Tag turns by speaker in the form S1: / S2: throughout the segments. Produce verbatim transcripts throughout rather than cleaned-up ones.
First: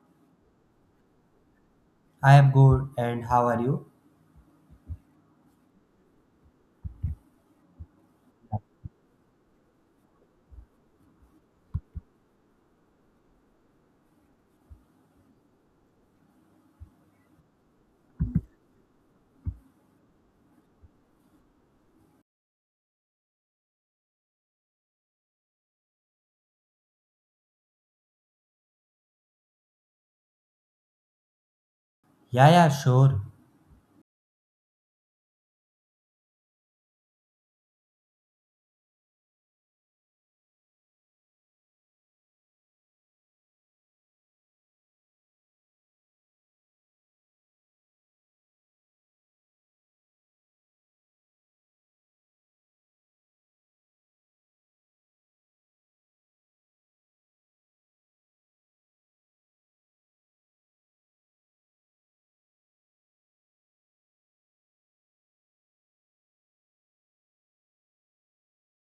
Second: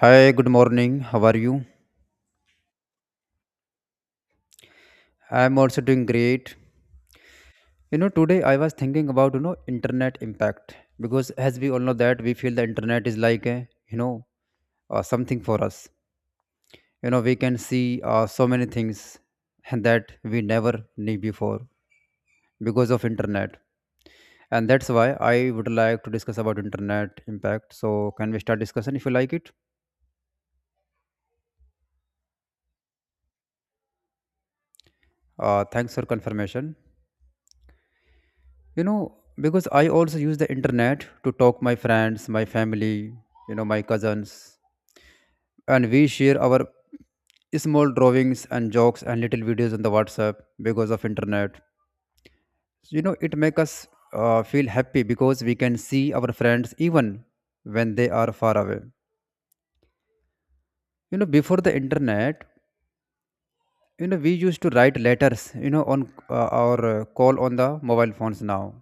S1: Hi, good morning. How are you?
S2: I am good and how are you?
S1: I'm also doing great. You know, today I was thinking about, you know, internet impact because as we all know that we feel the internet is like a, you know, uh, something for us. You know, we can see uh, so many things and that we never knew before because of internet. And that's why I would like to discuss about internet impact. So, can we start discussion if you like it?
S2: Yeah, yeah, sure.
S1: Uh, thanks for confirmation. you know because I also use the internet to talk my friends my family, you know my cousins, and we share our small drawings and jokes and little videos on the WhatsApp because of internet. You know it make us uh, feel happy because we can see our friends even when they are far away. You know before the internet, you know we used to write letters, you know on uh, or uh, call on the mobile phones now.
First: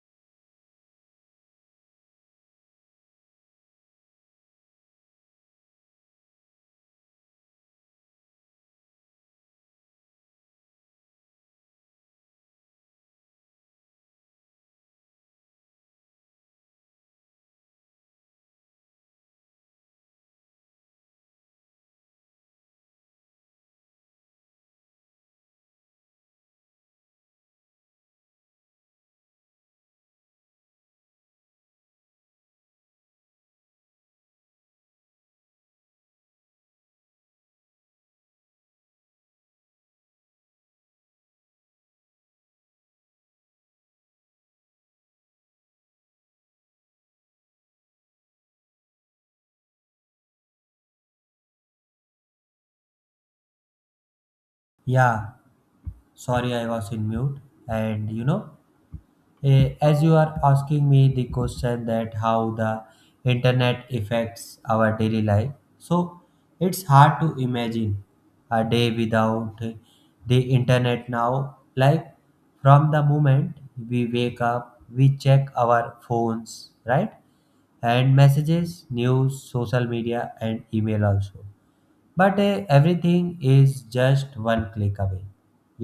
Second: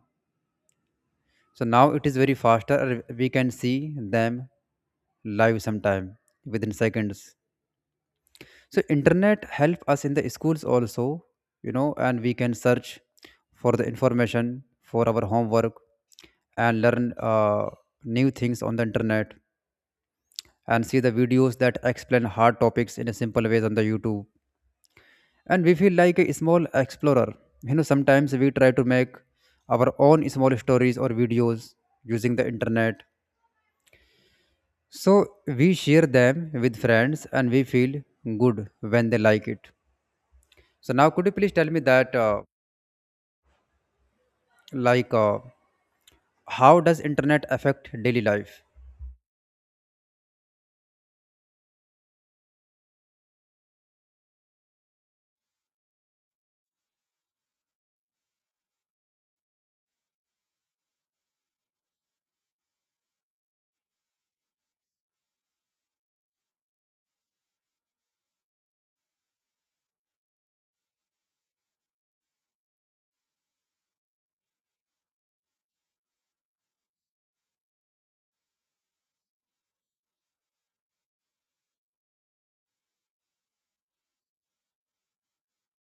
S1: So now it is very faster. and We can see them live sometime within seconds. So internet help us in the schools also, you know, and we can search for the information for our homework and learn uh, new things on the internet and see the videos that explain hard topics in a simple ways on the YouTube. And we feel like a small explorer. You know, sometimes we try to make our own small stories or videos using the internet. So we share them with friends and we feel good when they like it. So now could you please tell me that uh, like uh, how does internet affect daily life?
S2: Yeah, sorry I was in mute. And you know, eh, as you are asking me the question that how the internet affects our daily life, so it's hard to imagine a day without the internet now. Like from the moment we wake up, we check our phones, right? And messages, news, social media, and email also, but uh, everything is just one click away.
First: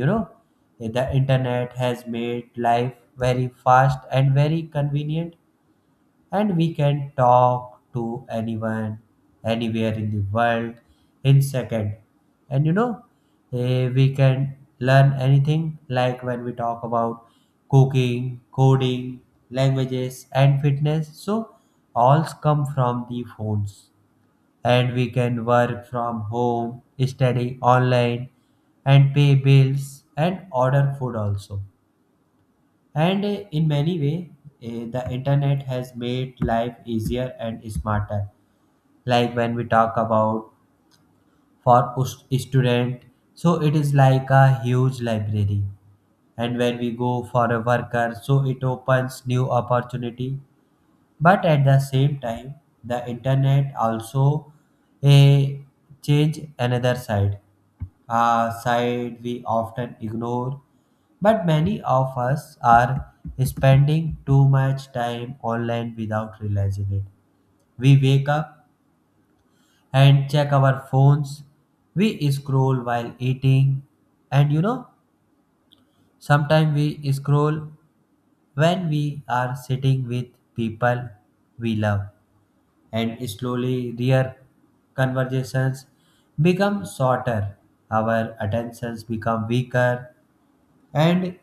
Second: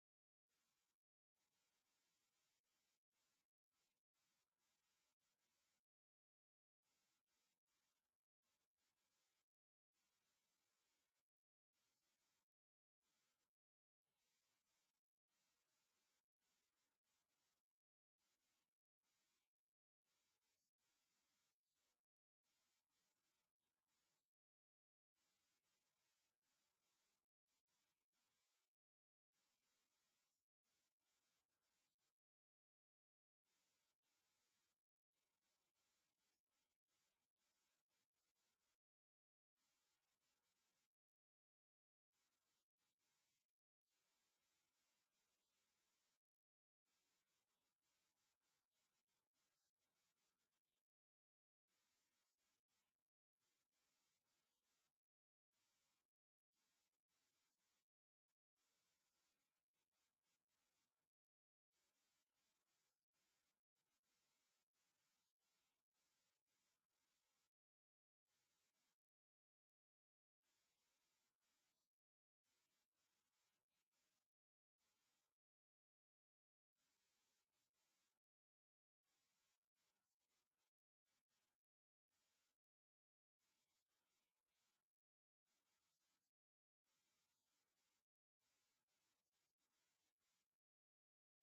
S2: you know eh, the internet has made life very fast and very convenient, and we can talk to anyone anywhere in the world in second. And you know eh, we can learn anything, like when we talk about cooking, coding, languages, and fitness, so all come from the phones. And we can work from home, study online, and pay bills and order food also. And uh, in many way, uh, the internet has made life easier and smarter. Like when we talk about for us- student, so it is like a huge library. And when we go for a worker, so it opens new opportunity. But at the same time, the internet also a change another side, a side we often ignore. But many of us are spending too much time online without realizing it. We wake up and check our phones. We scroll while eating, and you know sometimes we scroll when we are sitting with people we love, and slowly their conversations become shorter, our attentions become weaker, and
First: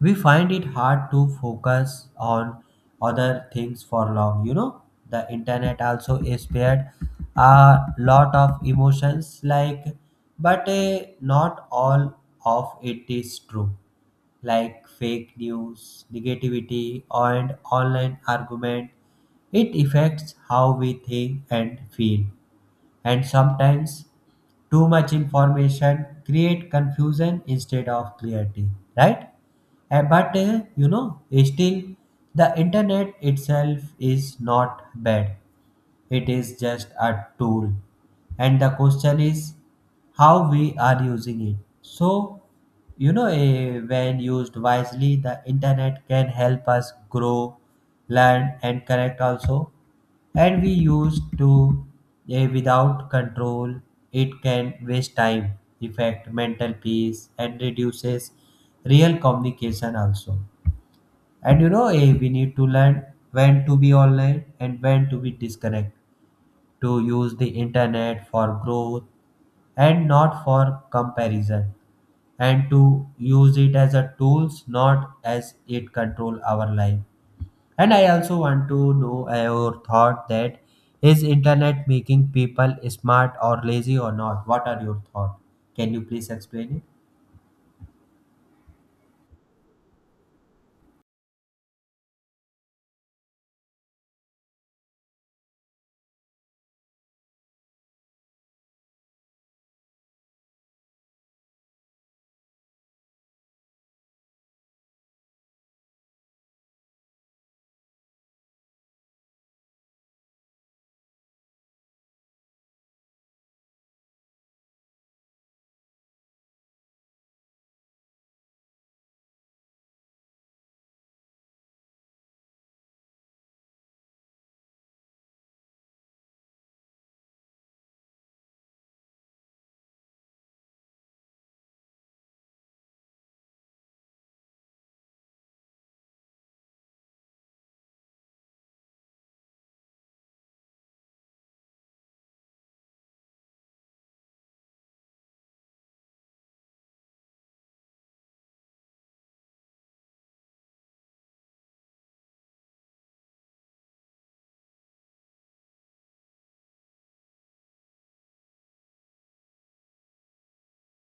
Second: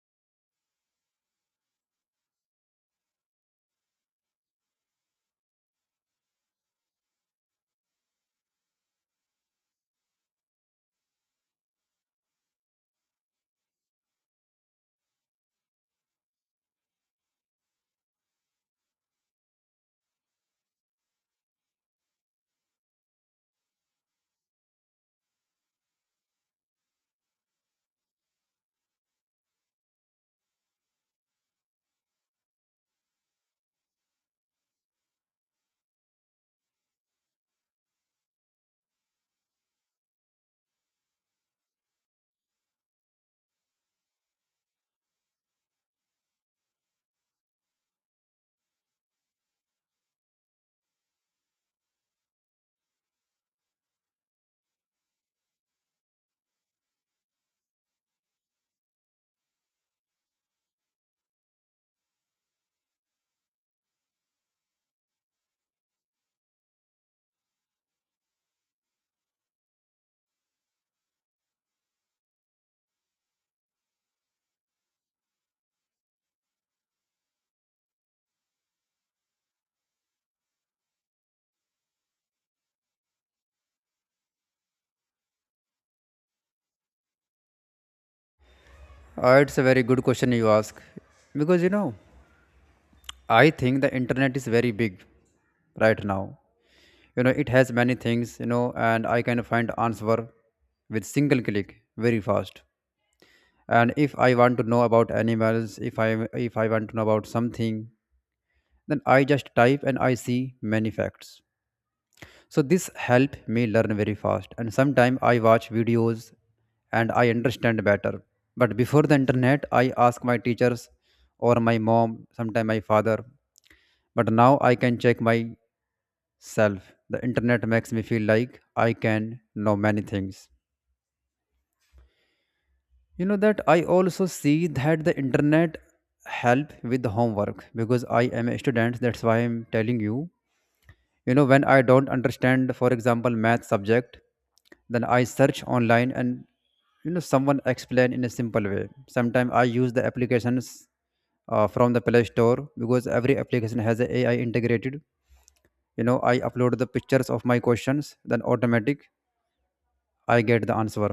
S2: we find it hard to focus on other things for long. You know, the internet also is spared a lot of emotions, like, but eh, not all of it is true, like fake news, negativity, and online argument. It affects how we think and feel. And sometimes too much information create confusion instead of clarity, right? Uh, but uh, you know, still the internet itself is not bad. It is just a tool. And the question is how we are using it. So, you know, eh, when used wisely, the internet can help us grow, learn, and connect also. And we used to eh, without control, it can waste time, affect mental peace, and reduces real communication also. And you know, eh, we need to learn when to be online and when to be disconnected, to use the internet for growth and not for comparison, and to use it as a tools not as it control our life. And I also want to know your thought, that is internet making people smart or lazy or not? What are your thought? Can you please explain it?
S1: Uh, it's a very good question you ask because you know I think the internet is very big right now. You know it has many things, you know and I can find answer with single click very fast. And if I want to know about animals, if I if I want to know about something, then I just type and I see many facts. So this helped me learn very fast, and sometimes I watch videos and I understand better. But before the internet I ask my teachers or my mom, sometimes my father. But now I can check myself. The internet makes me feel like I can know many things. You know that I also see that the internet help with the homework because I am a student, that's why I'm telling you. You know When I don't understand, for example, math subject, then I search online, and you know someone explain in a simple way. Sometimes I use the applications uh, from the Play Store because every application has a AI integrated. you know I upload the pictures of my questions, then automatic I get the answer.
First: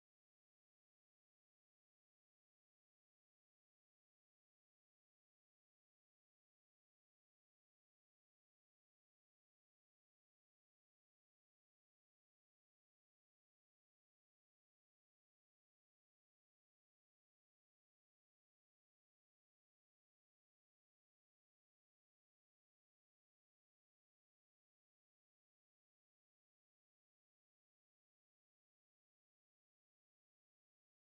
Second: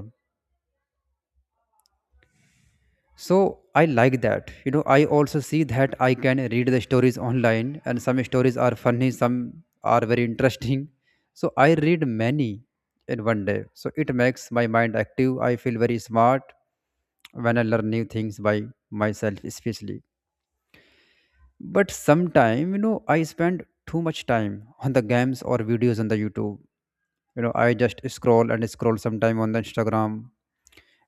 S1: So I like that. You know, I also see that I can read the stories online, and some stories are funny, some are very interesting. So I read many in one day. So it makes my mind active. I feel very smart when I learn new things by myself, especially. But sometime, you know, I spend too much time on the games or videos on the YouTube. You know, I just scroll and scroll sometime on the Instagram,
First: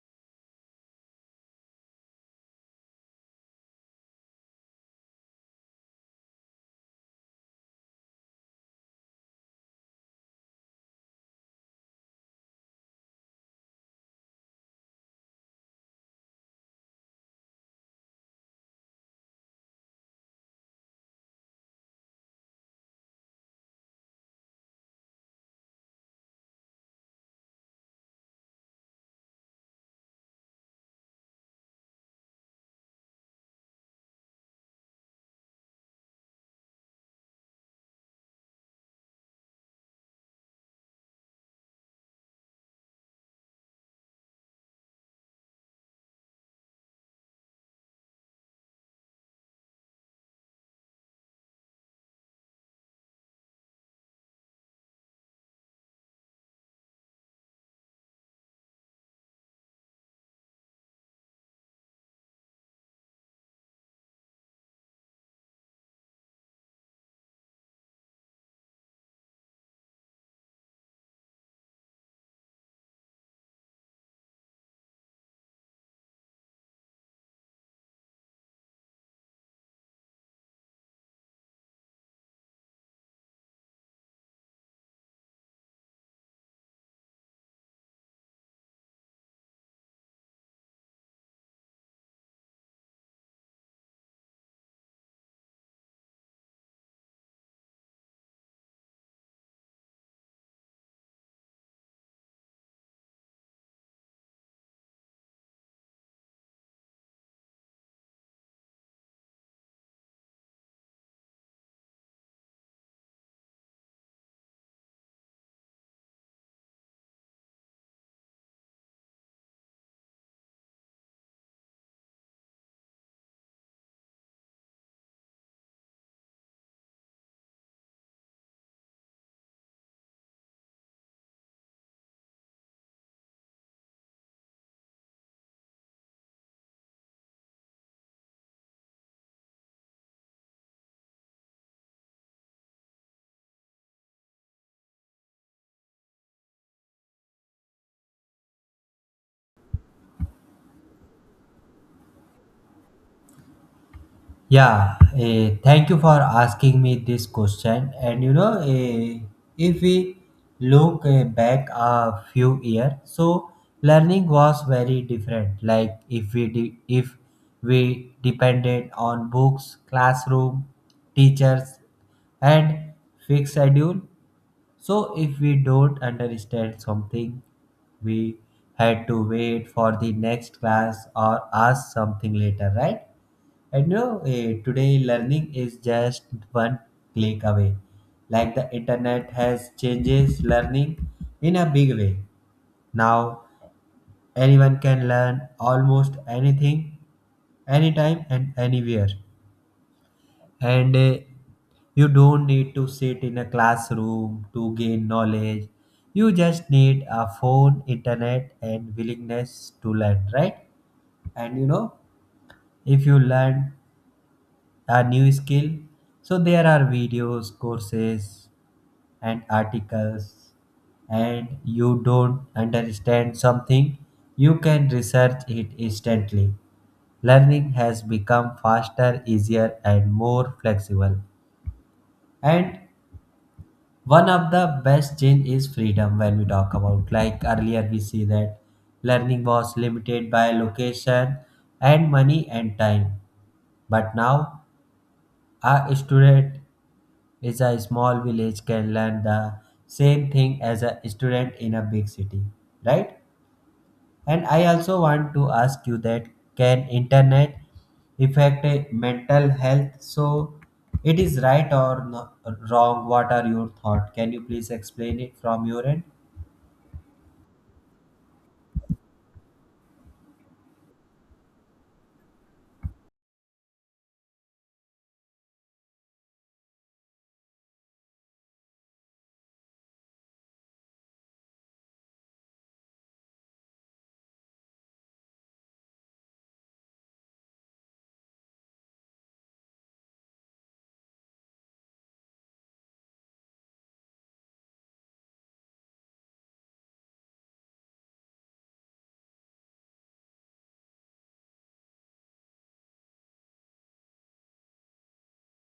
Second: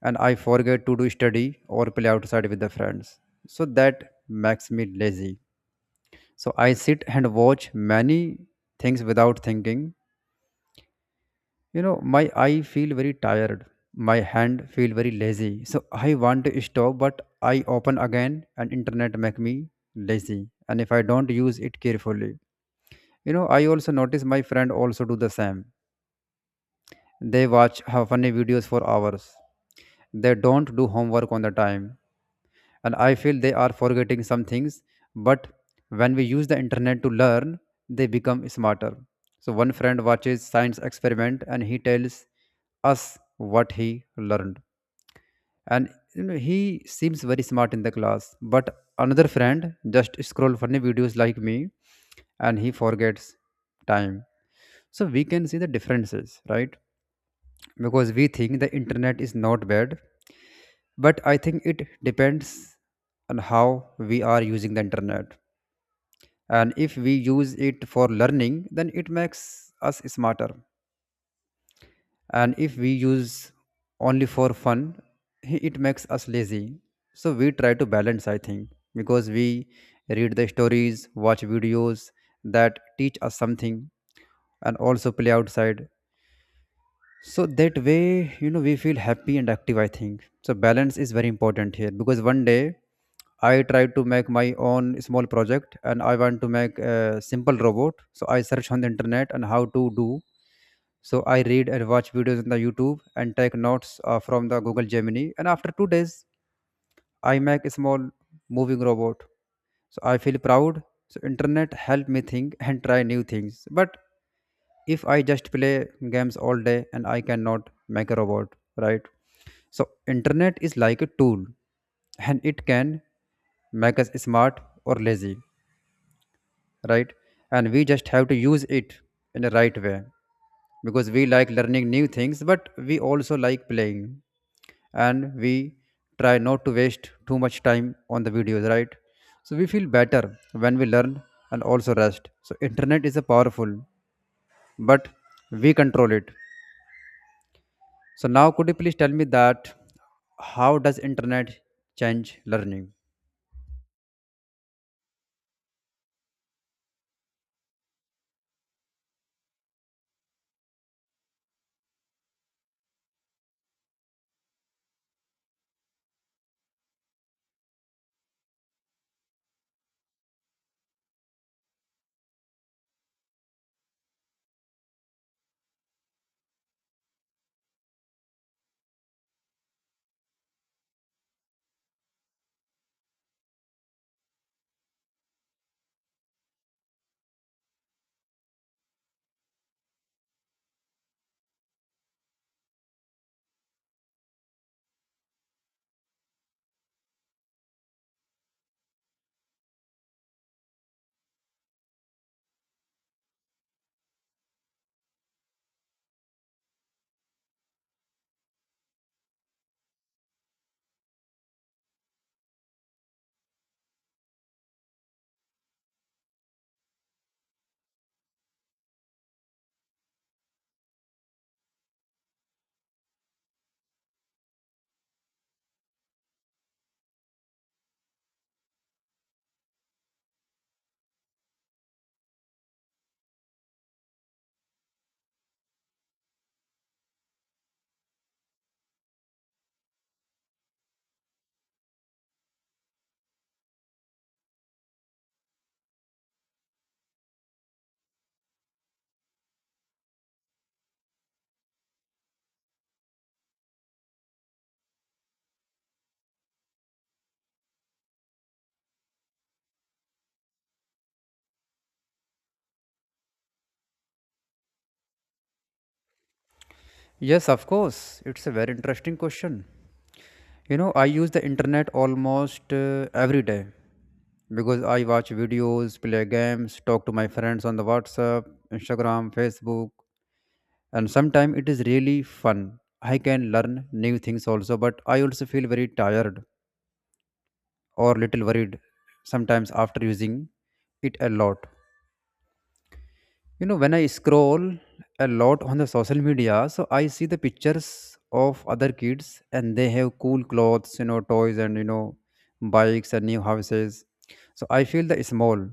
S1: and I forget to do study or play outside with the friends. So that makes me lazy. So I sit and watch many things without thinking. You know, my eye feel very tired. My hand feel very lazy. So I want to stop, but I open again and internet make me lazy. And if I don't use it carefully, you know, I also notice my friend also do the same. They watch uh, funny videos for hours. They don't do homework on the time, and I feel they are forgetting some things. But when we use the internet to learn, they become smarter. So one friend watches science experiment, and he tells us what he learned. And you know he seems very smart in the class, but another friend just scroll funny videos like me, and he forgets time. So we can see the differences, right? Because we think the internet is not bad, but I think it depends on how we are using the internet. And if we use it for learning, then it makes us smarter. And if we use only for fun, it makes us lazy. So we try to balance, I think. Because we read the stories, watch videos that teach us something, and also play outside. So that way, you know, we feel happy and active, I think. So balance is very important here because one day I tried to make my own small project and I want to make a simple robot. So I search on the internet and how to do. So I read and watch videos on the YouTube and take notes uh, from the Google Gemini. And after two days, I make a small moving robot. So I feel proud. So internet help me think and try new things. But if I just play games all day, and I cannot make a robot, right? So internet is like a tool and it can make us smart or lazy, right? And we just have to use it in the right way because we like learning new things, but we also like playing. And we try not to waste too much time on the videos, right? So we feel better when we learn and also rest. So internet is a powerful, but we control it. So now could you please tell me that how does internet change learning?
S2: Yeah, eh, thank you for asking me this question. And you know, eh, if we look eh, back a few years, so learning was very different. Like if we de- if we depended on books, classroom, teachers, and fixed schedule. So if we don't understand something, we had to wait for the next class or ask something later, right? And you know, eh, today learning is just one click away. Like the internet has changes learning in a big way. Now anyone can learn almost anything, anytime and anywhere. And uh, you don't need to sit in a classroom to gain knowledge. You just need a phone, internet, and willingness to learn, right? And you know if you learn a new skill, so there are videos, courses, and articles. And you don't understand something, you can research it instantly. Learning has become faster, easier, and more flexible. And one of the best change is freedom. When we talk about, like earlier we see that learning was limited by location and money and time, but now a student is a small village can learn the same thing as a student in a big city, right? And I also want to ask you that, can internet affect uh, mental health? So it is right or no, wrong? What are your thought? Can you please explain it from your end?
S1: Yes, of course. It's a very interesting question. You know, I use the internet almost uh, every day because I watch videos, play games, talk to my friends on the WhatsApp, Instagram, Facebook, and sometimes it is really fun. I can learn new things also, but I also feel very tired or little worried sometimes after using it a lot. You know, when I scroll a lot on the social media, so I see the pictures of other kids and they have cool clothes, you know, toys, and, you know, bikes and new houses. So I feel the small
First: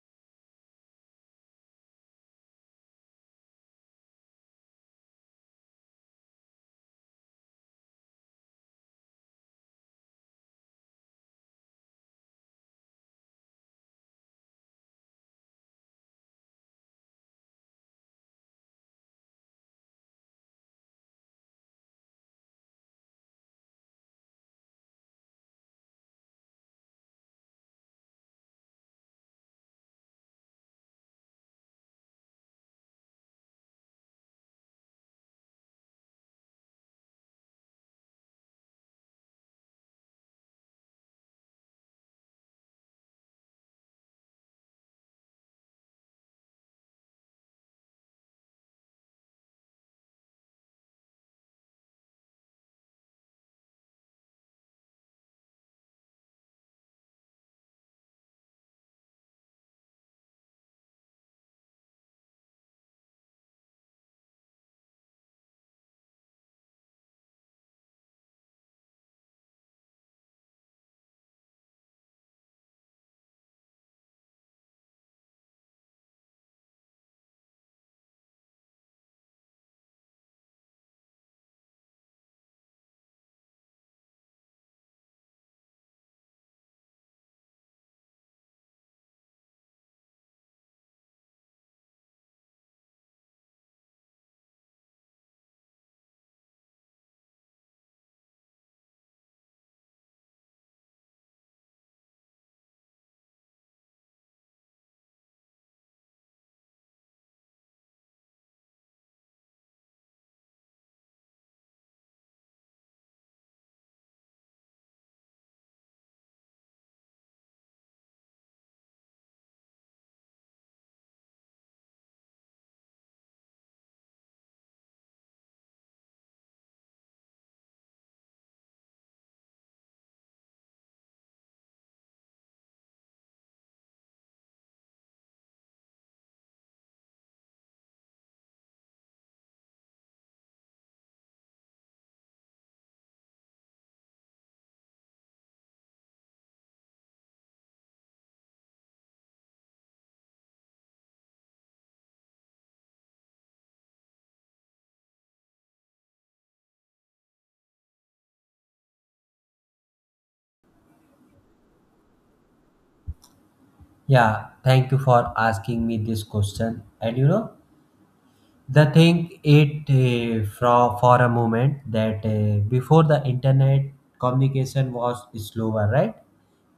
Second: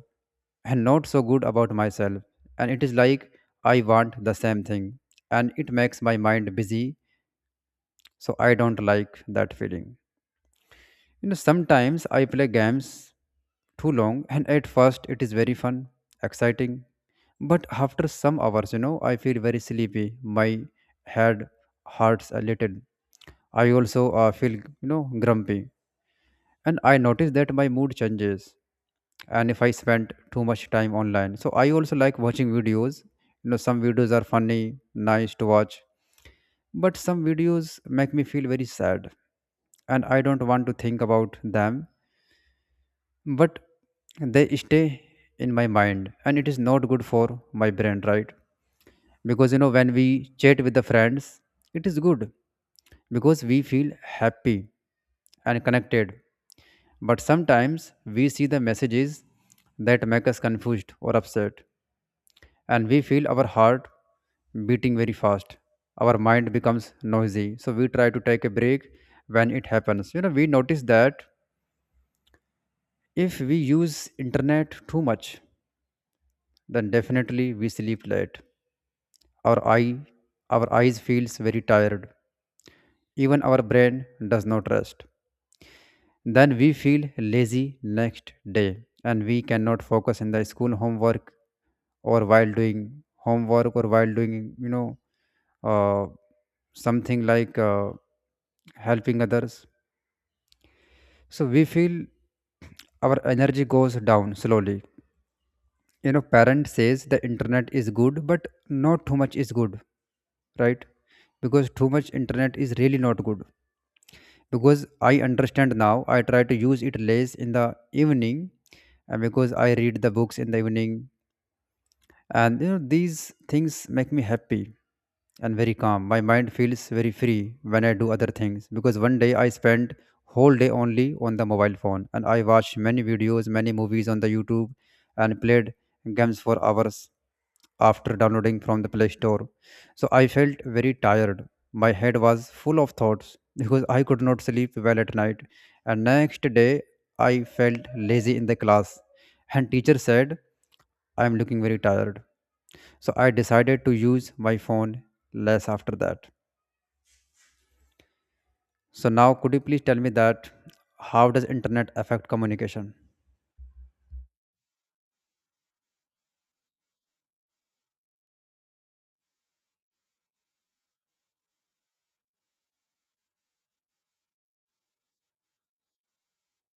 S1: and not so good about myself. And it is like I want the same thing, and it makes my mind busy. So I don't like that feeling. You know, sometimes I play games too long, and at first it is very fun, exciting. But after some hours, you know, I feel very sleepy. My head hurts a little. I also uh, feel, you know, grumpy. And I notice that my mood changes. And if I spend too much time online, so I also like watching videos. You know, some videos are funny, nice to watch. But some videos make me feel very sad. And I don't want to think about them. But they stay in my mind. And it is not good for my brain, right? Because you know when we chat with the friends, it is good because we feel happy and connected. But sometimes we see the messages that make us confused or upset, and we feel our heart beating very fast, our mind becomes noisy, so we try to take a break when it happens. You know we notice that if we use internet too much, then definitely we sleep late, our eye our eyes feels very tired, even our brain does not rest. Then we feel lazy next day and we cannot focus in the school homework or while doing homework or while doing, you know, uh, something like uh, helping others. So we feel our energy goes down slowly. You know, parent says the internet is good, but not too much is good, right? Because too much internet is really not good because I understand now. I try to use it less in the evening uh, because I read the books in the evening. And you know these things make me happy and very calm. My mind feels very free when I do other things because one day I spent whole day only on the mobile phone, and I watched many videos, many movies on the YouTube, and played games for hours after downloading from the Play Store. So I felt very tired, my head was full of thoughts because I could not sleep well at night. And next day I felt lazy in the class and teacher said I am looking very tired. So I decided to use my phone less after that. So now could you please tell me that how does internet affect communication?
S2: Yeah, thank you for asking me this question. And you know, the thing it uh, from for a moment that uh, before the internet communication was slower, right?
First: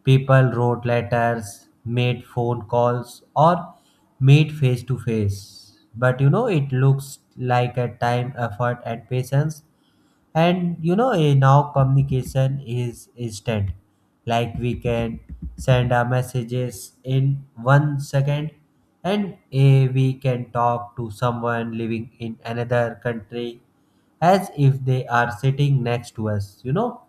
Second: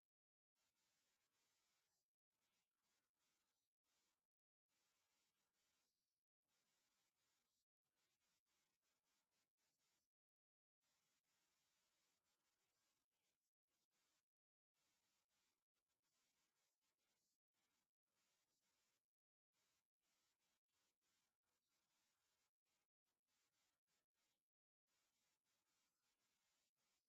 S2: People wrote letters, made phone calls, or made face to face. But you know, it looks like a time, effort, and patience. And you know eh, now communication is instant, like we can send our messages in one second. And eh, we can talk to someone living in another country as if they are sitting next to us. you know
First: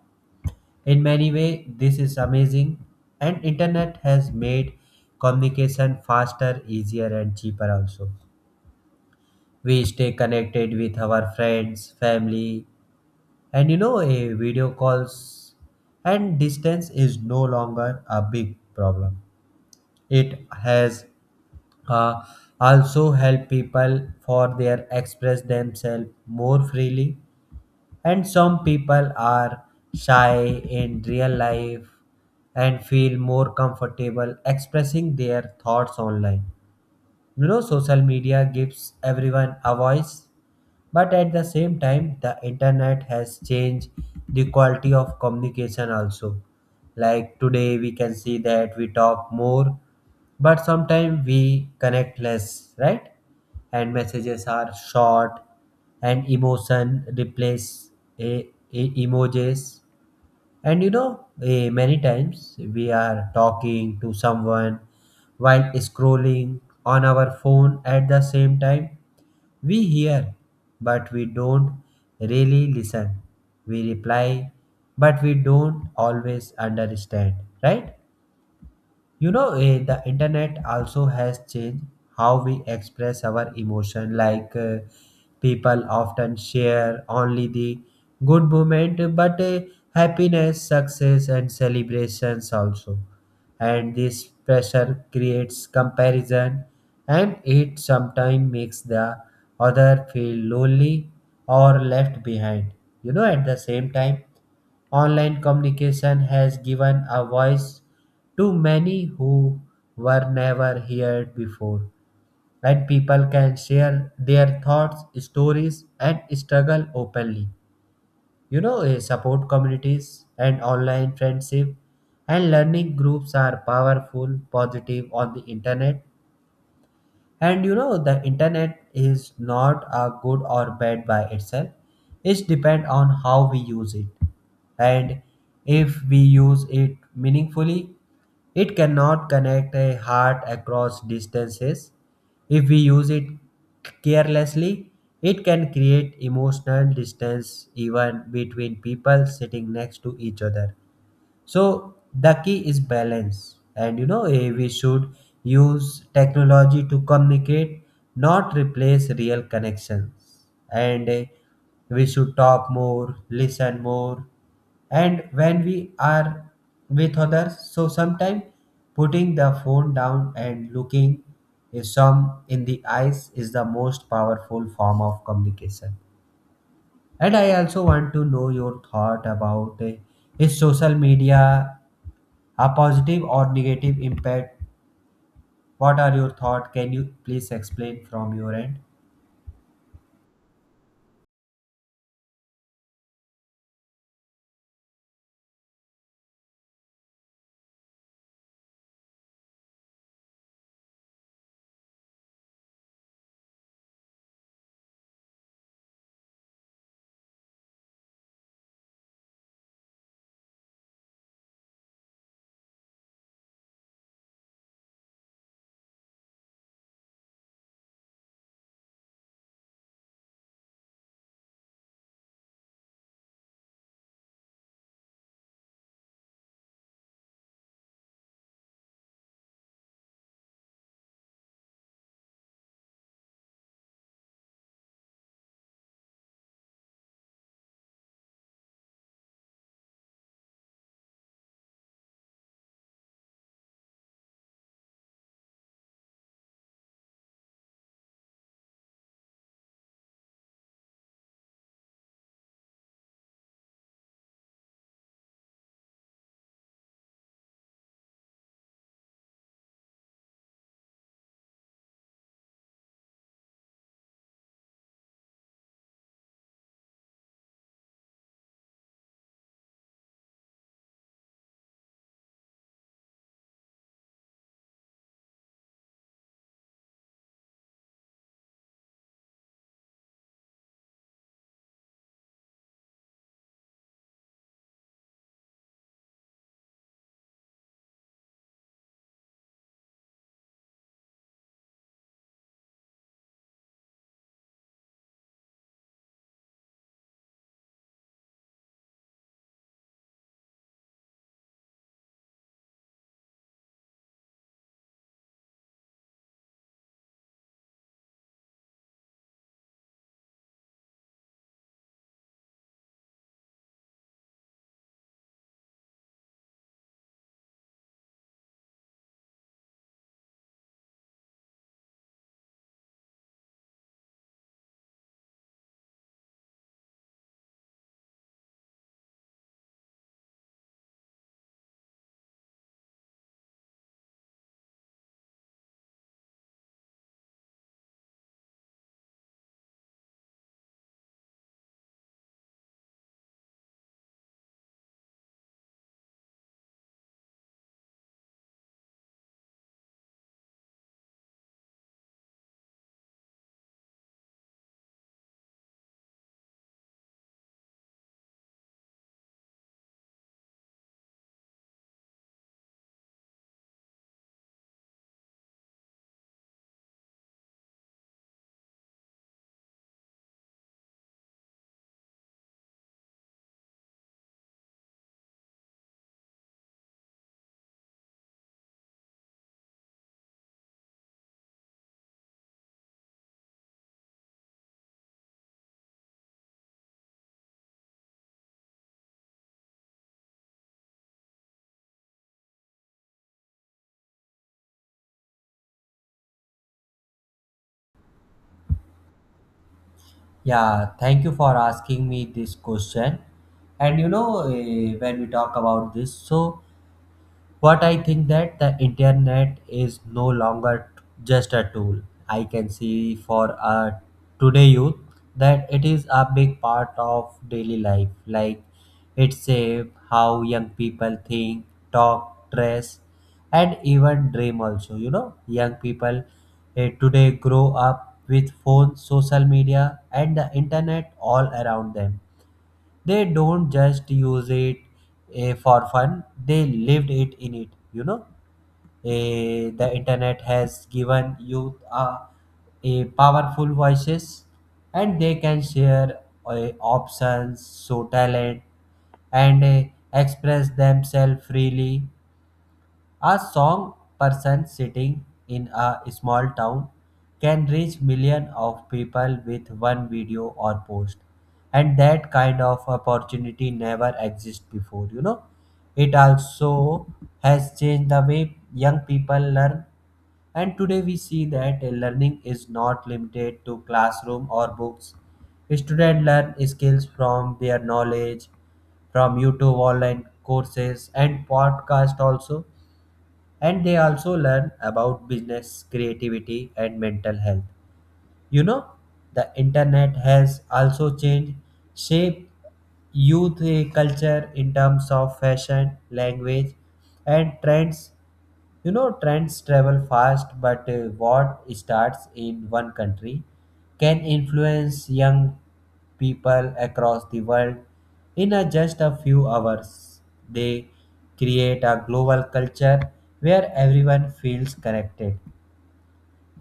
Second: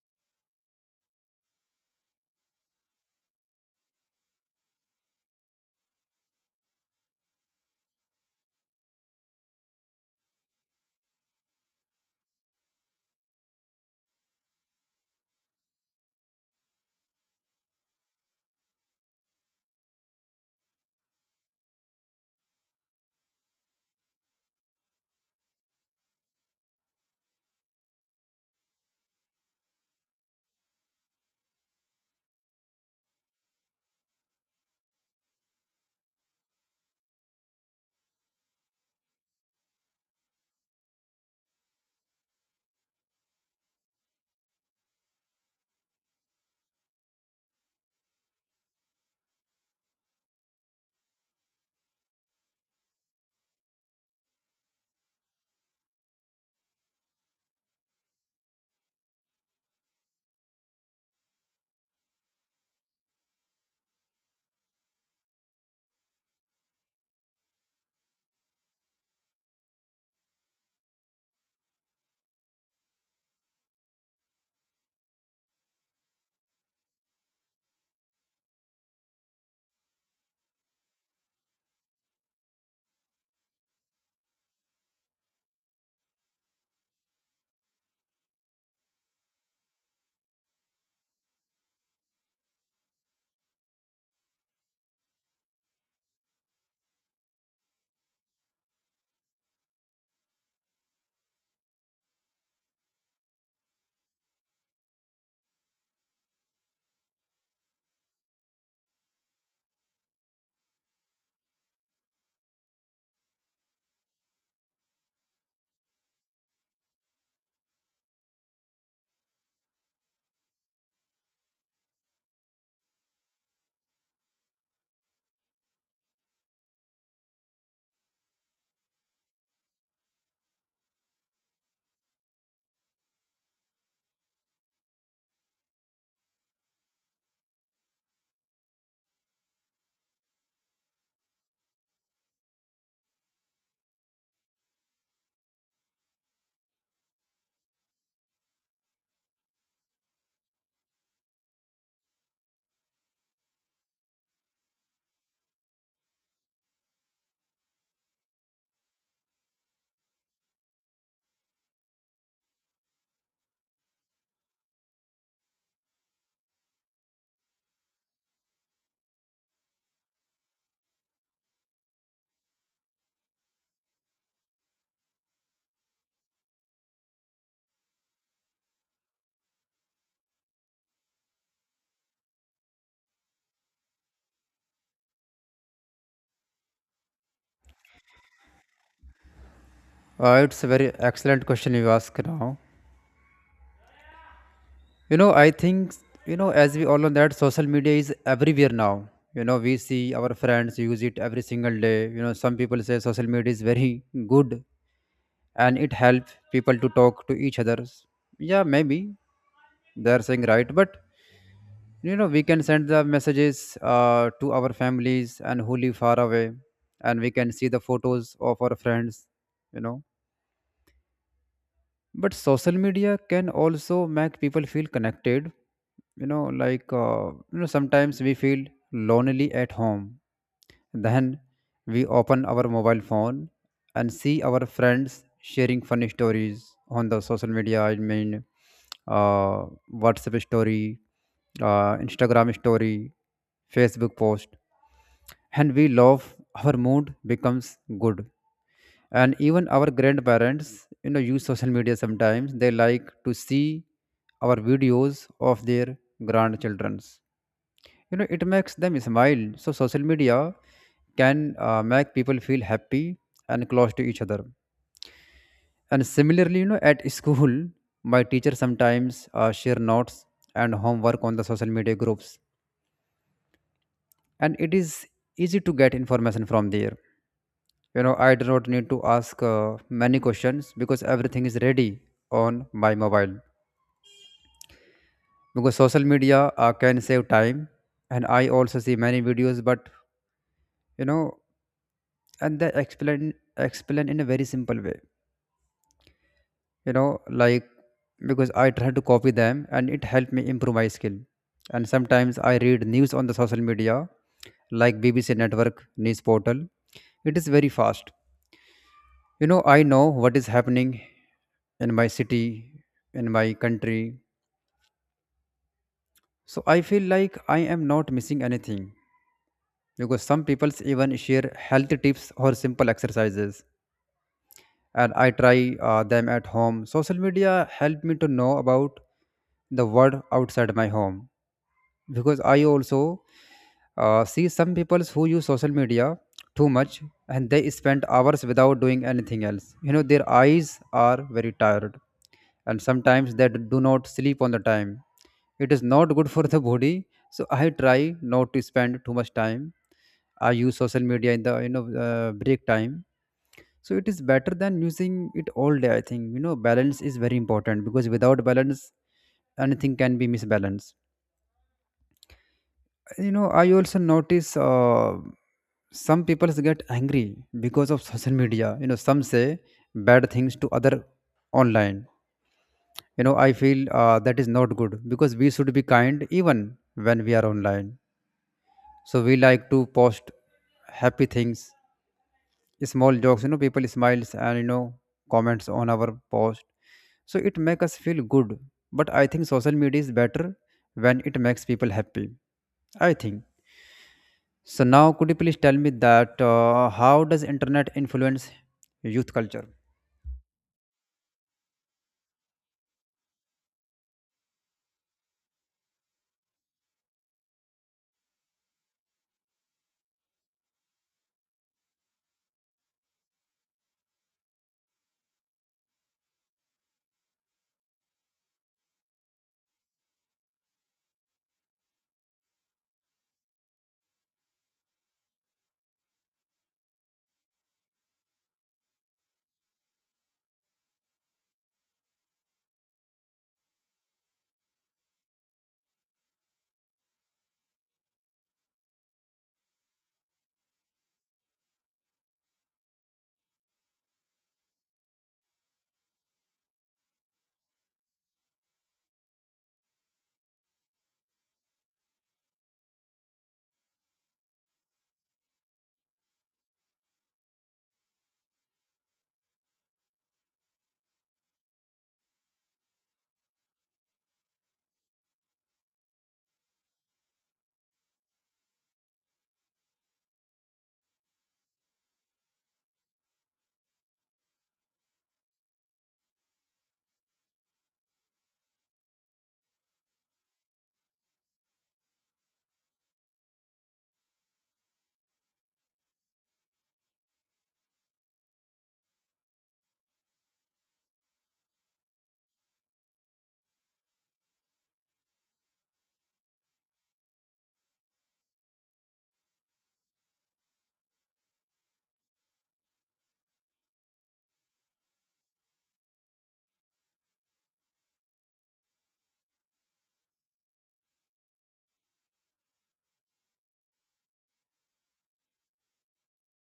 S2: In many way, this is amazing. And internet has made communication faster, easier, and cheaper also. We stay connected with our friends, family, and you know, a video calls, and distance is no longer a big problem. It has uh, also helped people for their express themselves more freely. And some people are shy in real life and feel more comfortable expressing their thoughts online. You know, social media gives everyone a voice. But at the same time, the internet has changed the quality of communication also. Like today, we can see that we talk more, but sometimes we connect less, right? And messages are short, and emotion replace a, a emojis. And you know, eh, many times we are talking to someone while scrolling on our phone. At the same time, we hear, but we don't really listen. We reply, but we don't always understand, right? You know, eh, the internet also has changed how we express our emotion. Like uh, people often share only the good moment, but eh, happiness, success, and celebrations also. And this pressure creates comparison, and it sometimes makes the other feel lonely or left behind. You know, at the same time, online communication has given a voice to many who were never heard before. When people can share their thoughts, stories, and struggle openly, you know, eh, support communities and online friendship and learning groups are powerful, positive on the internet. And you know, the internet is not a good or bad by itself. It depends on how we use it. And if we use it meaningfully, it cannot connect a heart across distances. If we use it carelessly, it can create emotional distance even between people sitting next to each other. So the key is balance. And you know, eh, we should use technology to communicate, not replace real connections. And eh, we should talk more, listen more, and when we are with others, so sometimes putting the phone down and looking eh, some in the eyes is the most powerful form of communication. And I also want to know your thought about, eh, is social media a positive or negative impact? What are your thoughts? Can you please explain from your end?
S1: Uh, it's a very excellent question you ask now. You know, I think you know as we all know that social media is everywhere now. You know, we see our friends use it every single day. You know, some people say social media is very good and it helps people to talk to each others. Yeah, maybe they're saying right, but you know, we can send the messages uh, to our families and who live far away, and we can see the photos of our friends, you know. But social media can also make people feel connected, you know, like, uh, you know, sometimes we feel lonely at home, then we open our mobile phone and see our friends sharing funny stories on the social media. I mean, uh, WhatsApp story, uh, Instagram story, Facebook post, and we love. Our mood becomes good, and even our grandparents, you know, use social media sometimes. They like to see our videos of their grandchildrens you know It makes them smile. So social media can uh, make people feel happy and close to each other. And similarly, you know, at school, my teacher sometimes uh, share notes and homework on the social media groups, and it is easy to get information from there. You know i do not need to ask uh, many questions because everything is ready on my mobile, because social media uh, can save time. And I also see many videos, but you know and they explain explain in a very simple way, you know like because I try to copy them and it helped me improve my skill. And sometimes I read news on the social media, like BBC network news portal. It is very fast. You know, I know what is happening in my city, in my country, so I feel like I am not missing anything because some people even share health tips or simple exercises, and I try uh, them at home. Social media helped me to know about the world outside my home, because I also uh, see some people who use social media too much and they spend hours without doing anything else. You know, their eyes are very tired and sometimes they do not sleep on the time. It is not good for the body, so I try not to spend too much time. I use social media in the you know uh, break time, so it is better than using it all day, I think. You know, balance is very important because without balance anything can be misbalanced. You know, I also notice uh, some people get angry because of social media. You know, some say bad things to other online. You know, I feel uh, that is not good because we should be kind even when we are online. So we like to post happy things, small jokes. You know, people smiles and, you know, comments on our post, so it make us feel good. But I think social media is better when it makes people happy, I think. So now could you please tell me that uh, how does internet influence youth culture?
S2: Yeah, thank you for asking me this question. And you know eh, when we talk about this, so what I think that the internet is no longer t- just a tool. I can see for uh, today youth that it is a big part of daily life, like it shape how young people think, talk, dress, and even dream also. You know young people eh, today grow up with phones, social media, and the internet all around them. They don't just use it eh, for fun, they lived it in it you know Eh, the internet has given youth a, a powerful voices, and they can share eh, options, show talent, and eh, express themselves freely. A song person sitting in a small town can reach millions of people with one video or post. And that kind of opportunity never existed before, you know. It also has changed the way young people learn, and today we see that learning is not limited to classroom or books. Students learn skills from their knowledge, from YouTube, online courses, and podcast also. And they also learn about business, creativity, and mental health. You know, the internet has also changed, shaped youth eh, culture in terms of fashion, language, and trends. You know, trends travel fast, but uh, what starts in one country can influence young people across the world in a, just a few hours. They create a global culture where everyone feels connected.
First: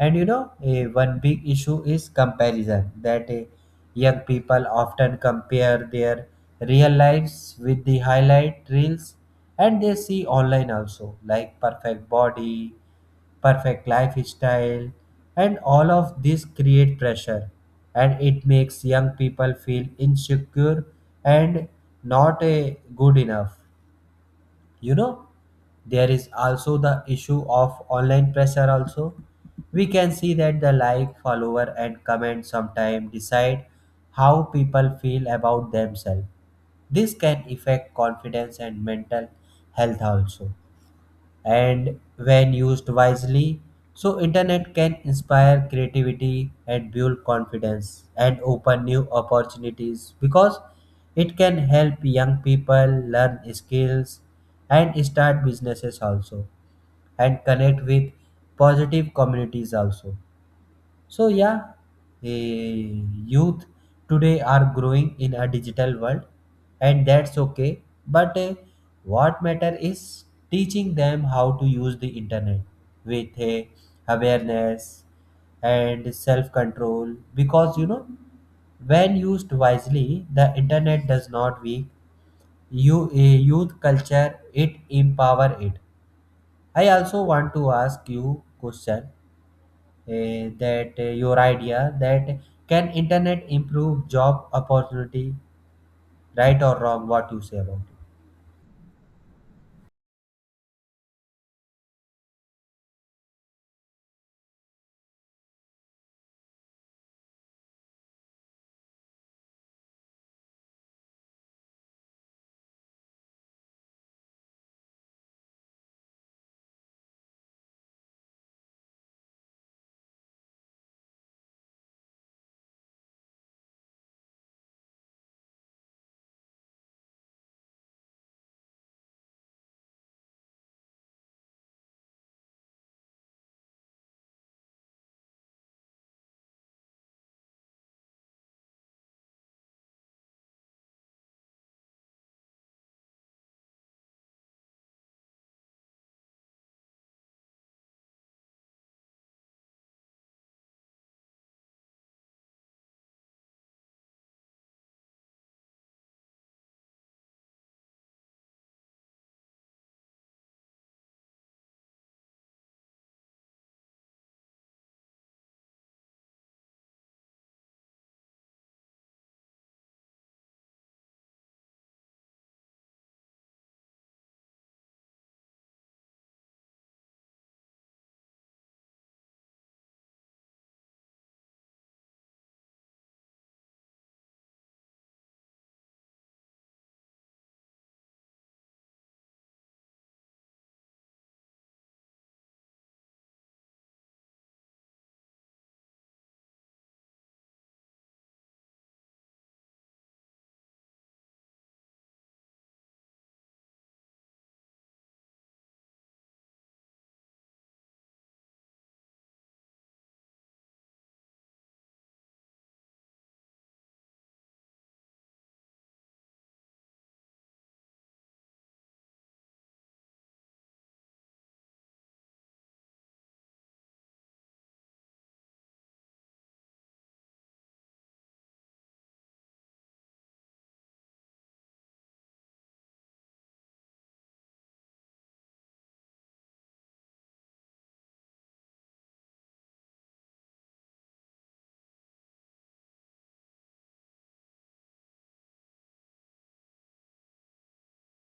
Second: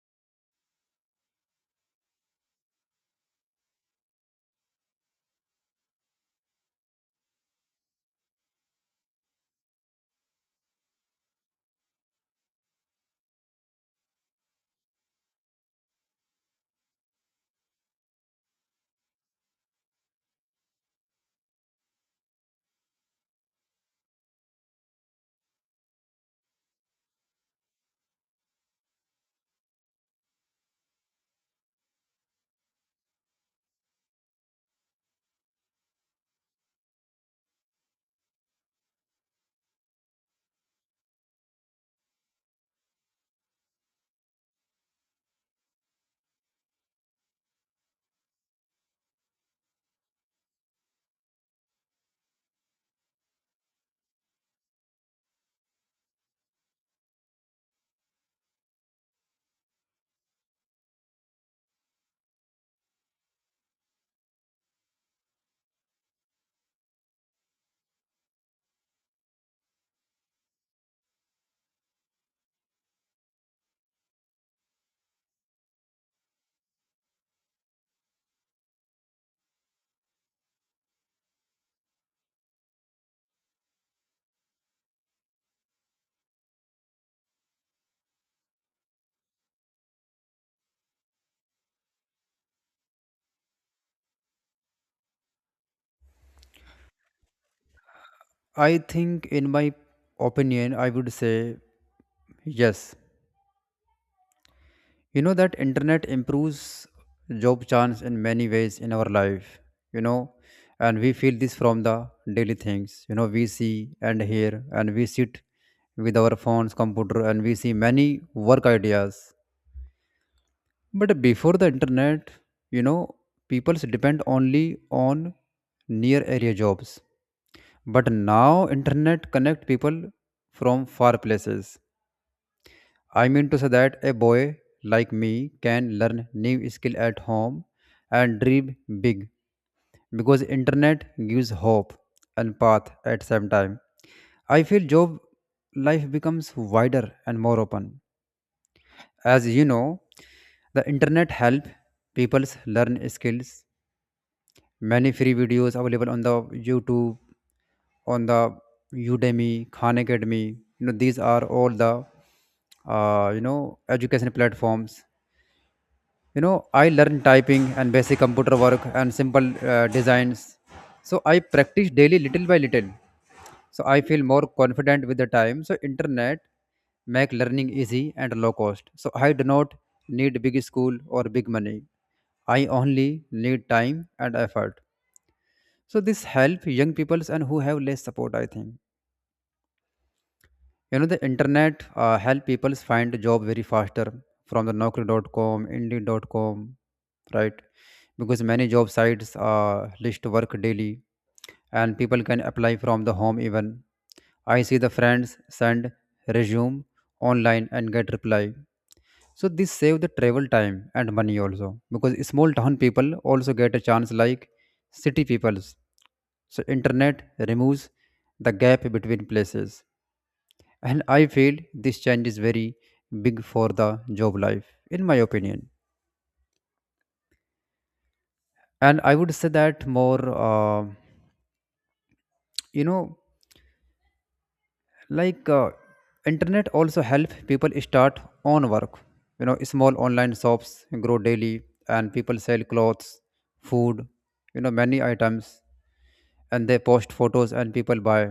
S2: And you know, eh, one big issue is comparison, that eh, young people often compare their real lives with the highlight reels, and they see online also, like perfect body, perfect lifestyle. And all of this create pressure, and it makes young people feel insecure and not eh, good enough. you know there is also the issue of online pressure also. We can see that the like, follower, and comment sometimes decide how people feel about themselves. This can affect confidence and mental health also. And when used wisely, so internet can inspire creativity and build confidence and open new opportunities, because it can help young people learn skills and start businesses also, and connect with positive communities also. So yeah, eh, youth today are growing in a digital world, and that's okay. But eh, what matter is teaching them how to use the internet with eh, awareness and self control. Because you know, when used wisely, the internet does not weak you a youth culture. It empower it. I also want to ask you question, eh, that eh, your idea that can internet improve job opportunity, right or wrong? What you say about it?
S1: I think in my opinion I would say yes, you know, that internet improves job chance in many ways in our life. You know, and we feel this from the daily things. You know, we see and hear, and we sit with our phones computer and we see many work ideas. But before the internet, you know, people depend only on near area jobs, but now internet connect people from far places. I mean to say that a boy like me can learn new skill at home and dream big because internet gives hope and path at same time. I feel job life becomes wider and more open. As you know, the internet help people's learn skills. Many free videos available on the YouTube, on the Udemy, Khan Academy. You know, these are all the uh, you know education platforms. You know, I learned typing and basic computer work and simple uh, designs. So I practice daily, little by little, so I feel more confident with the time. So internet make learning easy and low cost, so I do not need big school or big money. I only need time and effort, so this help young peoples and who have less support, I think. You know, the internet uh, help people find job very faster, from the naukri dot com, indeed dot com, right? Because many job sites uh, list work daily and people can apply from the home, even I see the friends send resume online and get reply. So this save the travel time and money also, because small town people also get a chance like city peoples. So internet removes the gap between places, and I feel this change is very big for the job life, in my opinion. And I would say that more uh, you know like uh, internet also help people start own work. You know, small online shops grow daily and people sell clothes, food, you know, many items, and they post photos and people buy.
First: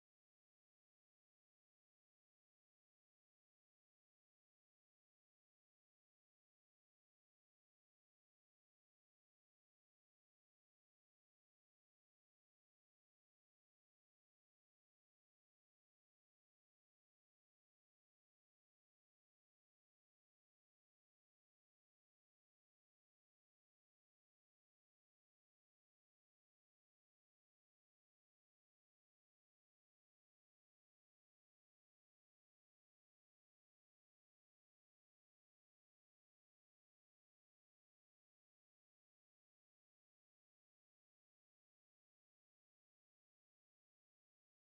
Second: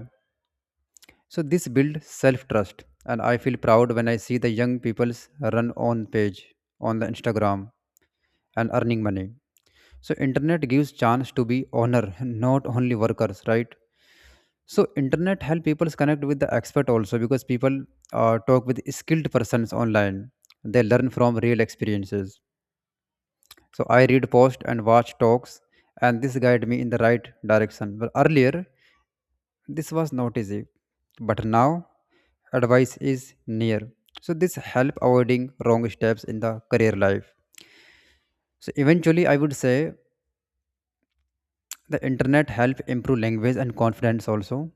S1: So this build self trust, and I feel proud when I see the young people's run on page on the Instagram and earning money. So internet gives chance to be honor, not only workers, right? So internet help people connect with the expert also, because people uh, talk with skilled persons online. They learn from real experiences. So I read posts and watch talks, and this guide me in the right direction. But earlier this was not easy, but now advice is near, so this help avoiding wrong steps in the career life. So eventually I would say the internet help improve language and confidence also,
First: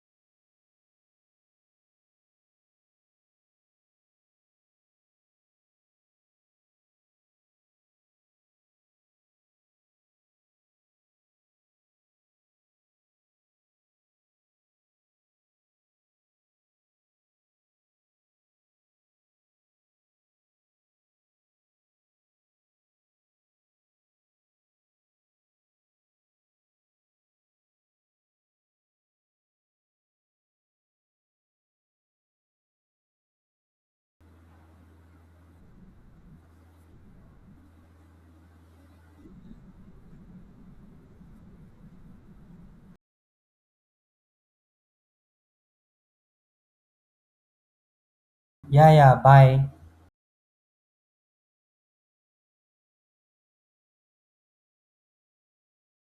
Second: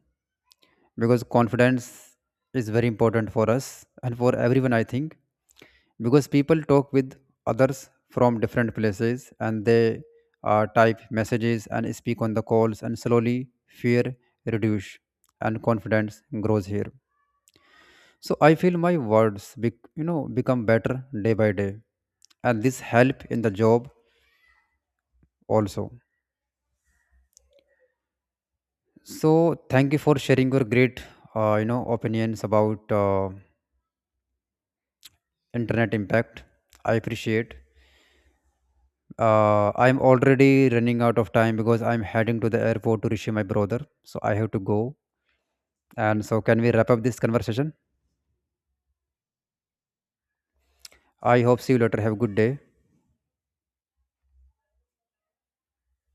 S1: because confidence is very important for us and for everyone, I think. Because people talk with others from different places, and they uh, type messages and speak on the calls, and slowly fear reduce and confidence grows here. So I feel my words be, you know, become better day by day, and this help in the job also. So thank you for sharing your great uh, you know opinions about uh, internet impact. I appreciate. Uh, I'm already running out of time because I'm heading to the airport to reach my brother. So I have to go. And so, can we wrap up this conversation?
S2: Yeah, yeah. Bye.
S1: I hope see you later. Have a good day.